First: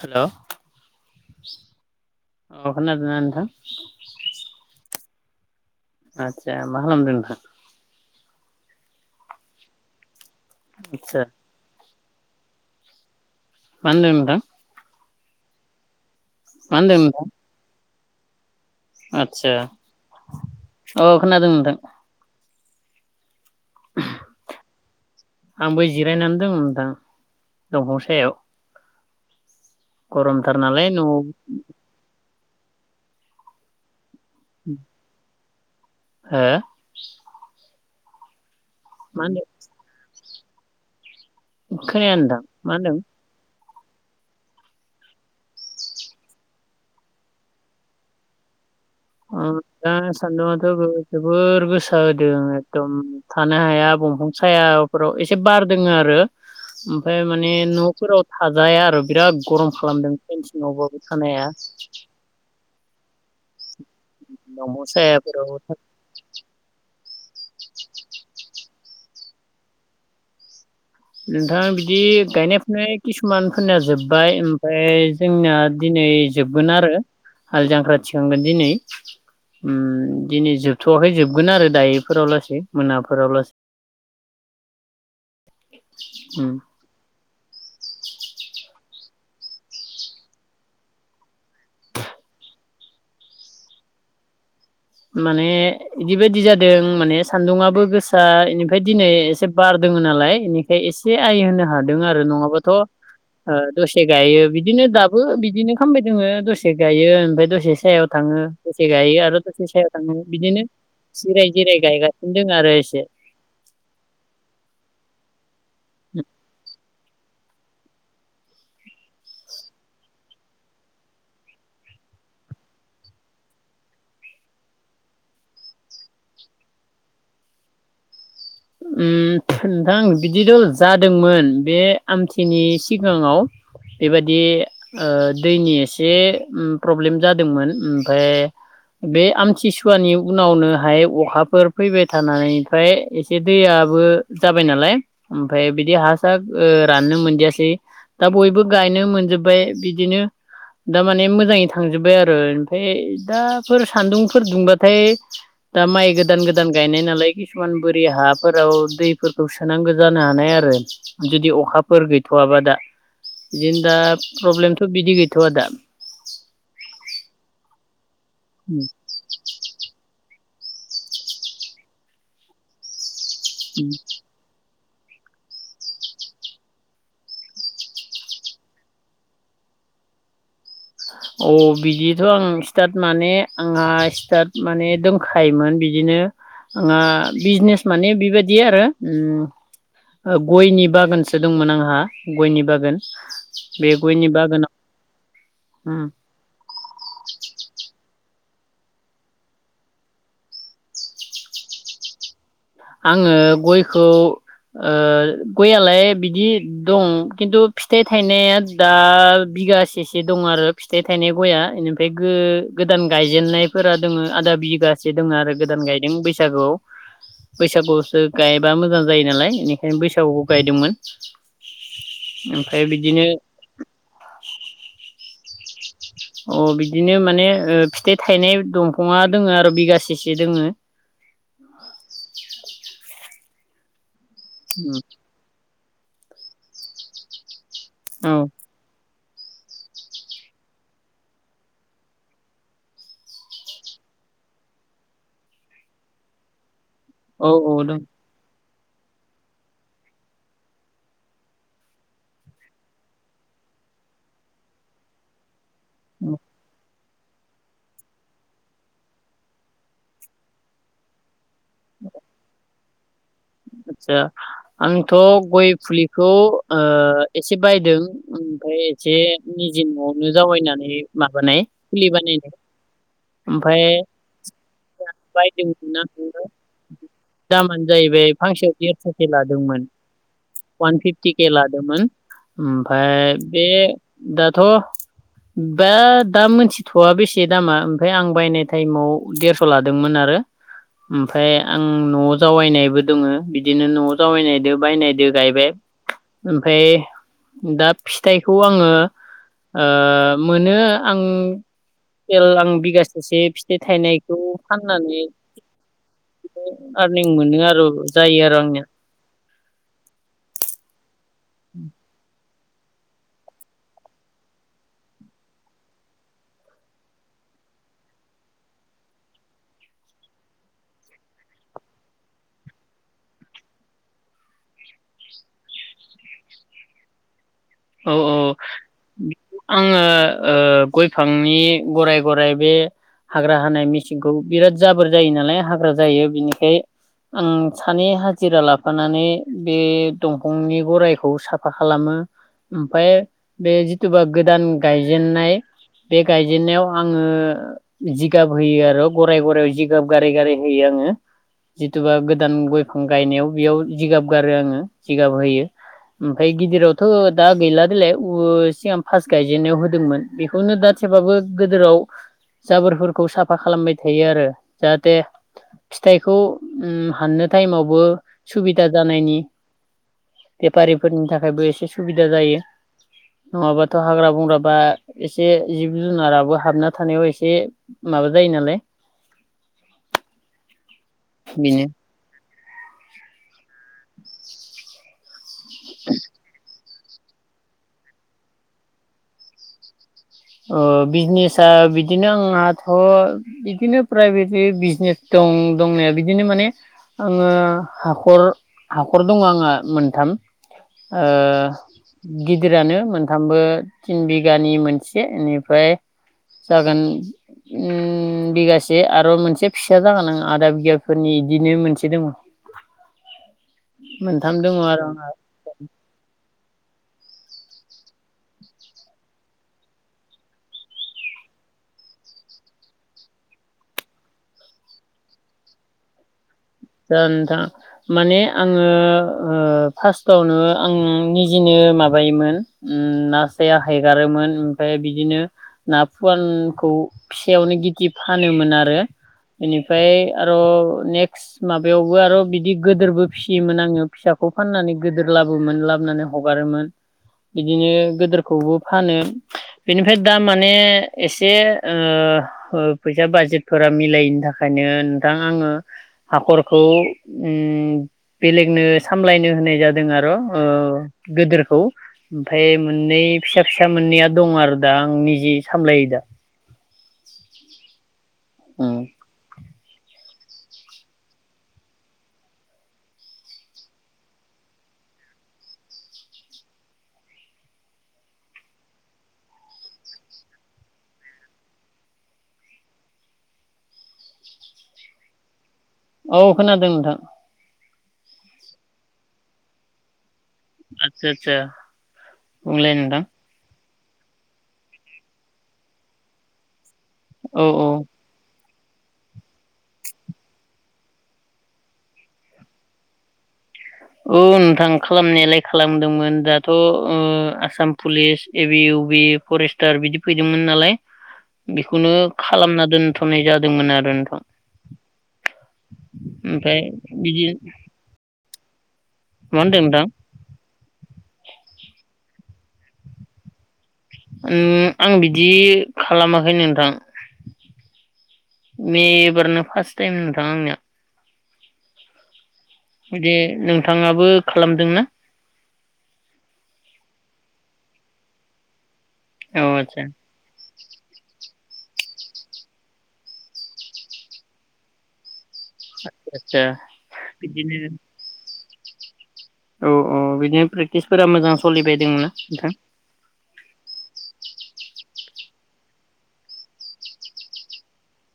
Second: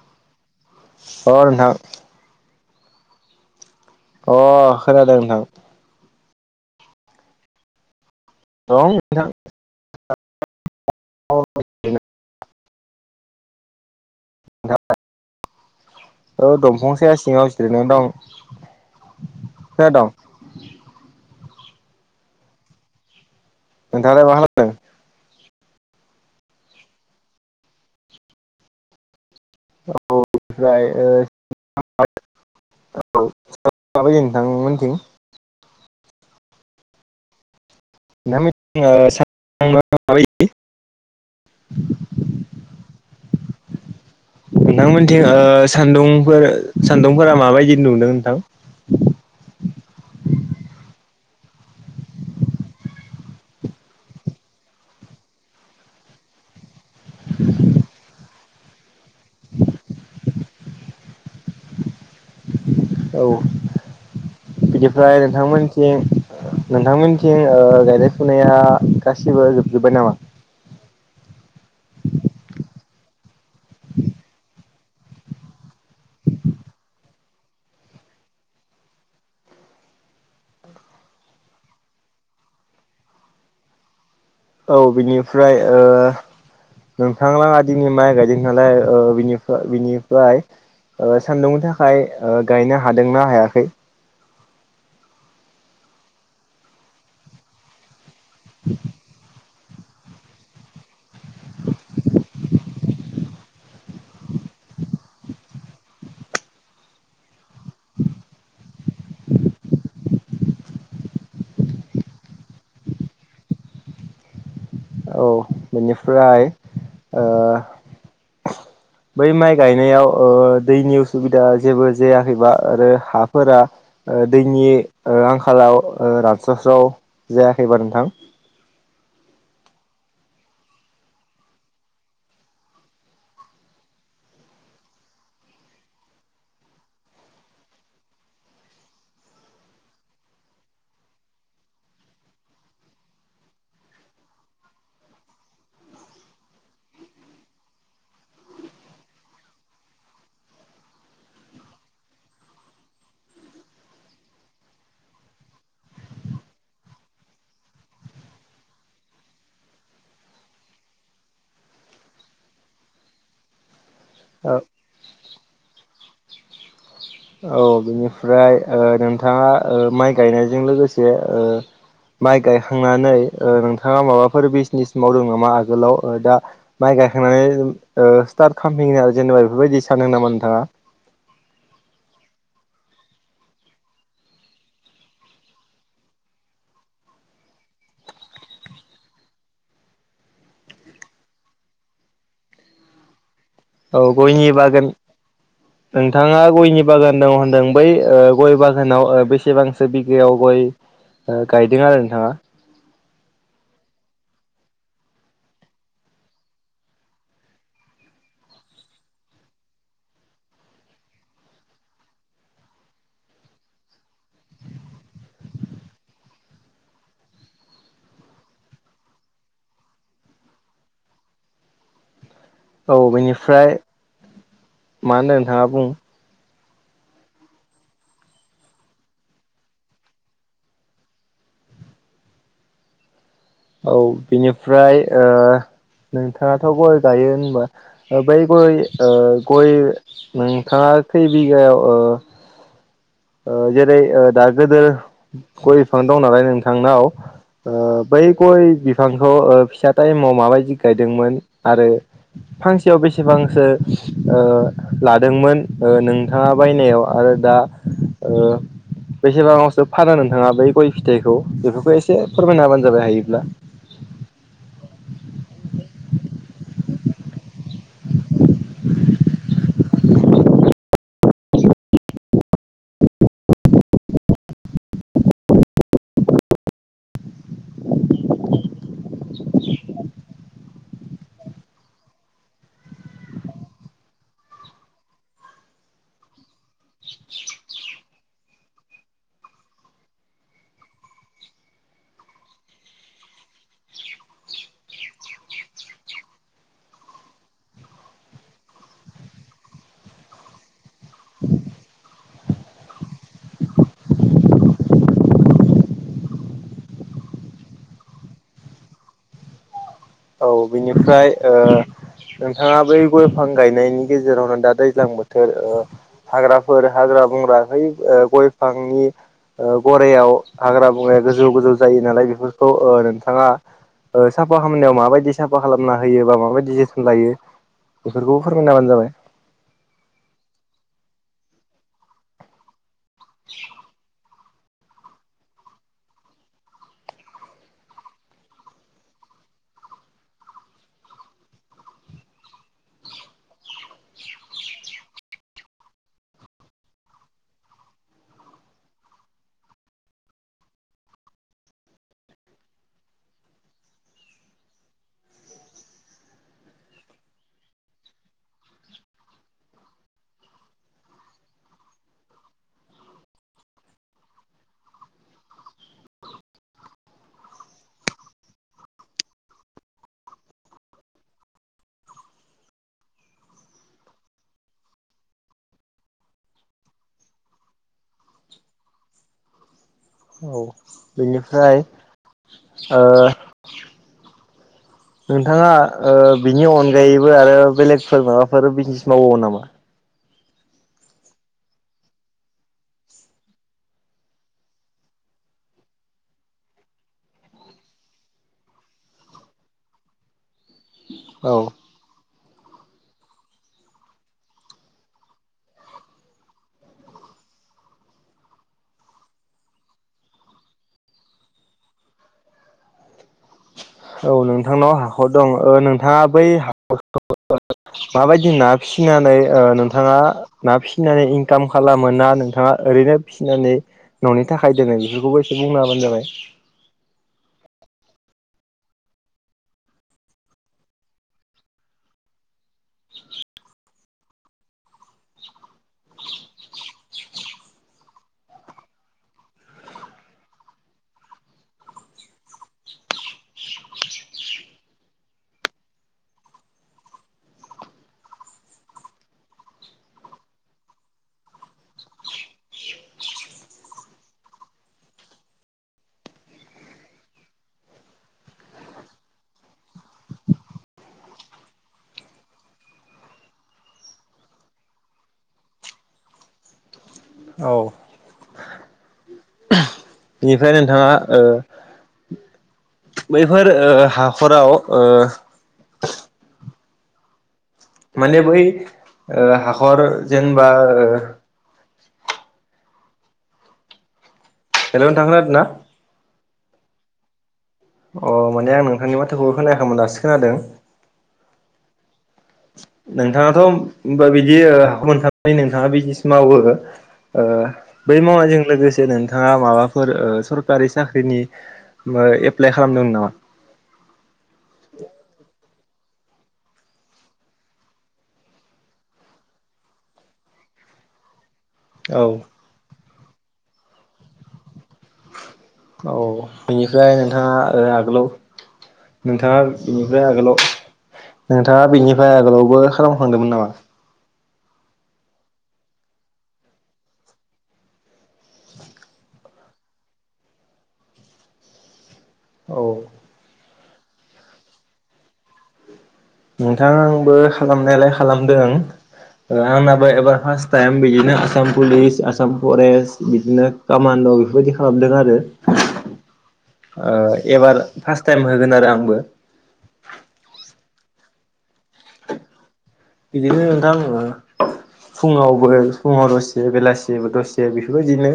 Hello अ नोंथां अ खोनादोंना नोंथां? अ खोनादों नोंथां आचछ मा खालामोमदों नोंथां? दं आदसा [unintelligible] बन्द नोंथां जाबाय औ मा होनदों दंफांसेाया नोंथां सिङाव गिदिर न दं आदसा खोनादों अ खोनादों नोंथां नोंथाङालाय मा खालामदों आंबो जिरायनानै दंमोनदां दंफांसायाव औ ओमफ्राय न'आव हो ओ- [unintelligible] औ स माबायायो नोंथांमोनथिं [unintelligible] हा न माब [unintelligible] खोनानो दां मा होनदों नोंथांमोनथिं औ सान्दुंफोर सान्दुंफोरा माबायदि नुदों नोंथां दा सान्दुंङाथ' जोबोर गोसो होदों एकदम थानो हाया दंफांसायाफोराव एसे बार दोङ आरो ओमफ्रायाय माने न'फोराव थाजाया आरो बिराद गरम खालामदों सिनावबाबो थानो हाया औ दंफां बिनिफ्राय सायाफोराव नोंथांमोनथिं नोंथांमोन थिं ओ- गायनाय फुनाया गासिबो जोबजोब्बाय नामा नोंथां बिदि गायनाय फुनाय किसुमानफोरनिया जोब्बाय ओमफ्राय जोंनाया दिनै जोबगोन आरो हल जांख्रा थिखांगोन दिनै उम दिनै जोबथ'वाखै जोबगोन आरो दायोफोराव लासै मोनाफोराव लासै औ बिनिफ्राय ओ उम नोंथां दिनै माइ गायदों नालाय ओ बिनिफा बिनिफ्राय ओ सान्दुंनि थाखाय ओ गायनो हादोंनाा हायाखै? माने बिदिबायायदि जादों माने सान्दुङआबो गोसा इनिफ्राय दिनै एसे बार दङ नालाय बेनिखाय एसे आइ होनो हादों आरो नङाबाथ' दसे गायो बिदिनो दाबो बिदिनो खालामामबाय दोङो दसे गायो ओमफ्राय दसे सायाव थाङो गोसे गायो आरो से सायाव थांनानै बिदिनो जिराय जिराय गायगासिन द आरो एसे औ बेनिफ्राय ओ बै माइ गायनायाव दैनि उसुबिदा जेबो जायाखैबा आरो हाफोरा दैनि आंखालाव रानस्र'स्राव जायाखैबा नोंथां उम नोंथां बिदिथ' जादोंमोन बे आमथिनि सिगाङाव बेबायादि दैनि एसे प्रब्लेम जादोंमोन ओमफफ्राय बे आमथिसुवानि उनावनोहाय अखाफोर फैबाय थानानैफ्राय ए दैयाबबो जाबाय नालाय ओमफ्राय बिदि हा सार राननो मोनजासै दा बयबो गायनो मोनजोब्बाय बिदिनो दामाने मोजाङै थांजोबबाय आरो ओमफाय दाफोर सान्दुंफोर दुंबाथाय दा माइ गोदान गोदान गायनाय नालाय किसुमान बो हाफोराव दैफोरखौ सोनांगौ जानो हानाय आरो जुदि अखाफोर गैथ'आबा दा। बिदिनो दा ओ प्रब्लेमथ' बिदि गैथ'वा दा। औ बेनिफ्राय ओ नोंथाङा ओ माइ गायनाय जों लोगोसे ओ माइ गायखांनानै ओ नोंथाङा माबाफोर [unintelligible] मावदों नामा आगोलाव ओ दा माइ गायखांनानै ओ सिथार्थ [unintelligible] जेनेबा बेफोरबायदि दि सानो नामा नोंथाङा अ बिदिथ' आं स्टार्ट माने आंहा स्टार्ट माने दंखायोमोन बि दिनो आंहा बिजिनेस माने बिबादि आरो गयनि बागानसो दंमोन आंहा गयनि बागान। बे औ गयनि बागानाव बागान उम नोंथाङा गयनि बागान दं होनदों बै ओ गय बागानाव बेसेबांसो बिगायाव गय गायदों आरो नोंथाङा आङो गयखौ ओ गय आलाय बिदि दं खिन्थु फिथाइ थायनाया दा बिगासेसे दं आरो फिथाइ थायनाय गया इनिफ्राय गो-गोदान गायजेननायफोरा दोङो आदा बिघासे दङ आरो गोदान गायदों बैसागुआव बैसागुसो गायबा मोजां जायो नालाय इनिखायनो बैसागुआव गायदोंमोन। ओमफ्राय औ बिदिनो बेनिफ्राय मा होनदों नोंथाङा बुं। अ बिदिनो माने ओ फिथाइ थायनाय दंफाङा दोङो आरो बिगासेसो दोङो। औ बिनिफ्राय ओ नोंथाङाथ' गय गायो होनबा ओ औ बै गय ओ गय नोंथाङा खै बिघायाव ओ ओ जेरै ओ दा गोदोर गय बिफां दं नालाय नोंथांनाव औ औ आ दं बै ग बिफांखौ ओ फिसा टाइमाव माबायदि गायदोंमोन आरो फांसेयाव बेसेबां सो ओ लादोंमोन ओ नोंथाङा बायनायाव आरो दा ओ बेसेबाङावसो फाना नोंथाङा बै गय फिथाइखौ। बेफोरखौ एसे फोरमायना हाबानो जाबाय हायो। आस्सा आंथ' गय फुलिखौ ओ एसे बायदों ओमफ्राय मोनसे निजे न'आवनो जावैनानै माबानाय फुलि बानायनाय। ओमफ्राय बायदोंमोन दामानो जाहैबाय फांसेआव देस'सो लादोंमोन। उवान फिफटि केे लादोंमोन ओमफाय बे दाथ' दा दा मोनथिथ'आ बेसे दामा ओमफाय आं बायनाय टाइमाव देरस' लादोंमोन आरो। ओमफाय आं न'आव जावायनायबो दङो बिदिनो न'आव जावैनायदो बायनायदो गायबाय। ओमफाय दा फिथाइखौ आङो ओ मोनो आं एल आं बिगासेसे फिथाइ थायनायखौ फाननानै आरनिं मोनो आरो जायो आरो आंनिया। बेनिफ्राय ओ नोंथाङा बै गय फां गायनायनि गेजेरावनो दा दैज्लां बोथोर ओ हाग्राफोर हाग्रा [unintelligible] ओ गय फांनि ओ गरायाव हाग्रा बंग्राया गोजौ गोजौ जायो नालाय बेफोरखौ ओ नोंथाङा ओ साफा खालामनायाव माबायदि साफा खालामना होयो बा माबायदि जोथोन लायो औ औ बेफोरखौबो फोरमायना होबानो जाबाय आङो ओ गय फांनि गराय गराय बे हाग्रा हानाय मिसिं खौ बिराद जाबोर जायो नालाय हाग्रा जायो बिनिखाय आं सानै हाजिरा लाफानानै बे दंफांनि गराइखौ साफा खालामो। ओमफाय बे जिथुबा गोदान गायजेनाय बे गायजेनन्नायाव आङो जिगाब होयो आरो गराय गरयाव जिगाब गारै गारै होयो। आंङो जिथुबा गोदान गयफां गायनायाव बेयाव जिगाब गारो आङो जिगाब होयो। ओमफाय गिदिरावथ' दा गैला देलाय [unintelligible] सिगां फास गायजेेननायाव होदोंमोन बेखौनो दा थेबाबो गोदोराव जाबोरफोरखौ साफा खालामबाय थायो आरो जाहाथे फिथाइखौ उम हाननो टाइमावबो सुबिदा जानायनि बेफारिफोरनि थाखायबो एसे सुबिदा जायो। नङाबाथ' हाग्रा बंग्राबा एसे जिब जुनाराबो हाबना थानायाव एसे माबा जायो नालाय औ बेनिफ्राय बेनो ओ नोंथाङा ओ बिनि अनगायैबो आरो बेलेगफोर माबाफोर बिजनेस मावबावो नामा? ओ बिजनेसा बिदिनो आंनाथ' बिदिनो प्राइभेट बिजनेस दं दं दंनाया बिदिनो माने आङो हाखर हाखर दङ आंहा मोनथाम। ओ औ गिदिरानो मोनथामबो थिन बिगानि मोनसे [unintelligible] एनिफाय जागोन उम बिगासे आरो मोनसे फिसा जागोन आं आधा बिगाफोरनि इदिनो मोनसे दङ। [inaudible] औ मोनथाम दङ नोंथांनाव आरो आंहा हाखर दं ओ नोंथाङा बै हा [unintelligible] [unintelligible] माबायदि ना फिनानै ओ नोंथाङा ना फिनाय इंकाम खालामो ना नोंथाङा ओरैनो फिनानै न'नि थाखाय दोनो बेफोरखौबो एसे बुंना हाबानो जाबाय। [unintelligible] नोंथां माने आङो ओ फार्स्टआवनो आं निजिनो माबायोमोन उम ना [unintelligible] हेगारोमोन ओमफाय बिदिनो ना फुवानखौ फिसायावनो गिदि‌फानोमोन आरो इनिफाय आर' नेक्स्ट माबायावबो आर' बिदि गोदोरबो फिसियोमोन आङो फिसाखौ फाननानै गोदोर लाबोमोन लाबोनानै हगारो [unintelligible] बिदिनो गोदोरखौबो फानो बेनिफ्राय दा माने एसे ओ ओ ओ फैसा बाजेटफोरा मिलायैनि थाखायनो नोंथां आङो हाखरखौ उम बेलेगनो सामलायनो होनाय जादों आर' ओ गोदोरखौ ओमफाय मोननै फिसा फिसा मोननैया दं आरो दा आं निजे सामलायो दा। औ उम [unintelligible] इनिफ्राय नोंथाङा ओ बैफोर ओ हाखराव ओ माने बै ओ हाखर जेनबा ओ हेलौ नोथां खोनादोना? औ खोनादों नोंथां। अ माने आं नोंथांनि माथोखौबो खोनायाखैमोन दास आतसा आतसा नोंथाङाथ' होमबा बिदि ओ [unintelligible] मोनखाबाय नोंथाङा बिजनेस मावो ओ औ औ बै मावनायजों लोगोसे नोंथाङा माबाफोर ओ सरकारि साख्रिनि बा एप्लाइ खालामदोंमोन नामा? औ नोंथां खालामनायालाय खालामदोंमोन दाथ' ओ आसाम पुलिस ए बि इउ बि फरेस्टार्ड बिदि फैदोंमोन। नालाय बेखौनो औ खालामना दोनथ'नाय जादोंमोन आरो नोंथां। औ ओमफ्राय बिनिफ्राय बिदि नोंथाङा ओ आगोलाव नोंथाङा मा होनदों नोंथां बिनिफ्राय आगोल नोंथाङा बिनिफ्राय आगोलावबो खालामखांदोंमोन नामा? उम आं बिदि खालामाखै नोंथां। मेबारनो फार्स्ट टाइम नोंथाङा आंनिया औ दे नोंथाङाबो खालामदोंना? नोंथां आंबो खालामनायालाय खालामदों। औ आदसा आंनाबो एबार फारट टाइम बेदिनो आसाम पुलिस आसाम फरेस्ट बिदिनो कामान्ड' बेफोरबायदि खालामदों आरो आदसा ओ एबार बिदिनो फार्स्ट टाइम होगोन आरो आंबो औ औ बिदिनो प्रेकटिसफोरा मोजां सोलिबाय दंना नोंथां बिदिनोथां ओ फुङावबो फुङाव दसे बेलासि दसे बेफोरबायदिनो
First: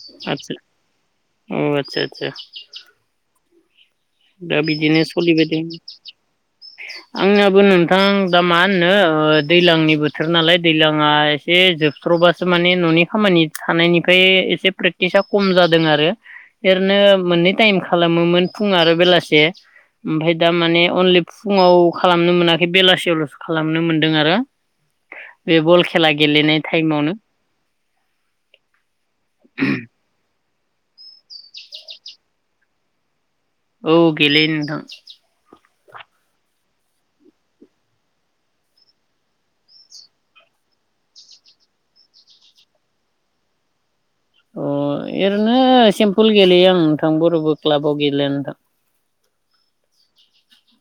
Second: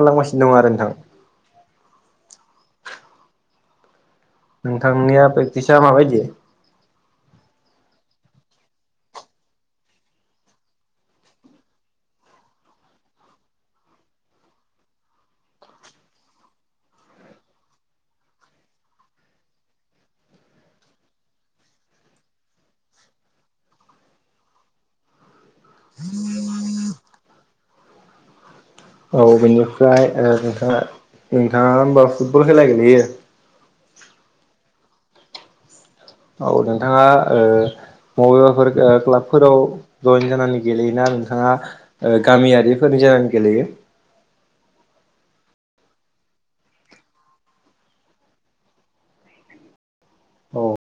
खालामगासिनो आदसा दङ आरो नोंथां औ आदसा आदसा दा बिदिनो नोंथांनिया सोलिबायदों प्रेक्टिसा माबायदि आंनयाबो नों थां दा मा होनो ओ दैज्लांनि बोथोर नालाय दैज्लङा एसे जोबथ्र'बासो माने न'नि खामानि थानायनिफ्राय एसे प्रेक्टिसा खम जादों आरो ओरैनो मोननै टाइम खालामोमोन फुं आरो बेलासे ओमफ्राय दा माने अनलि फुङाव खालामनो मोनाखै बेलासियावल'सो खालामनो मोनदों आरो बे बल खेला गेलेनाय टाइमावनो औ बेनिफ्राय ओ नोंथाङा नोंथाङा होनबा फुटबल खेला गेलेयो औ गेलेयो नोंथां। औ नोंथाङा ओ बबेबाफोर गो क्लाबफोराव जयेन जानानै गेलेयोना नोंथाङा ओ गामियारिफोरनि जानानै गेलेयो अ ओरैनो सिम्पुल गेलेयो आं नोंथां ब'रबो क्लाबाव गेलेया नोंथां औ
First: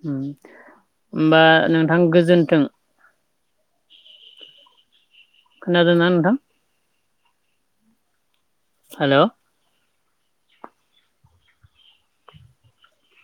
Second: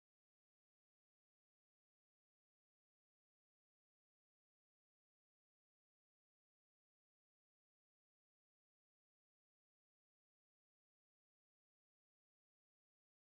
[unintelligible] उम हमबा नोंथां गोजोन्थों खोनादोंना नोंथां? हेल'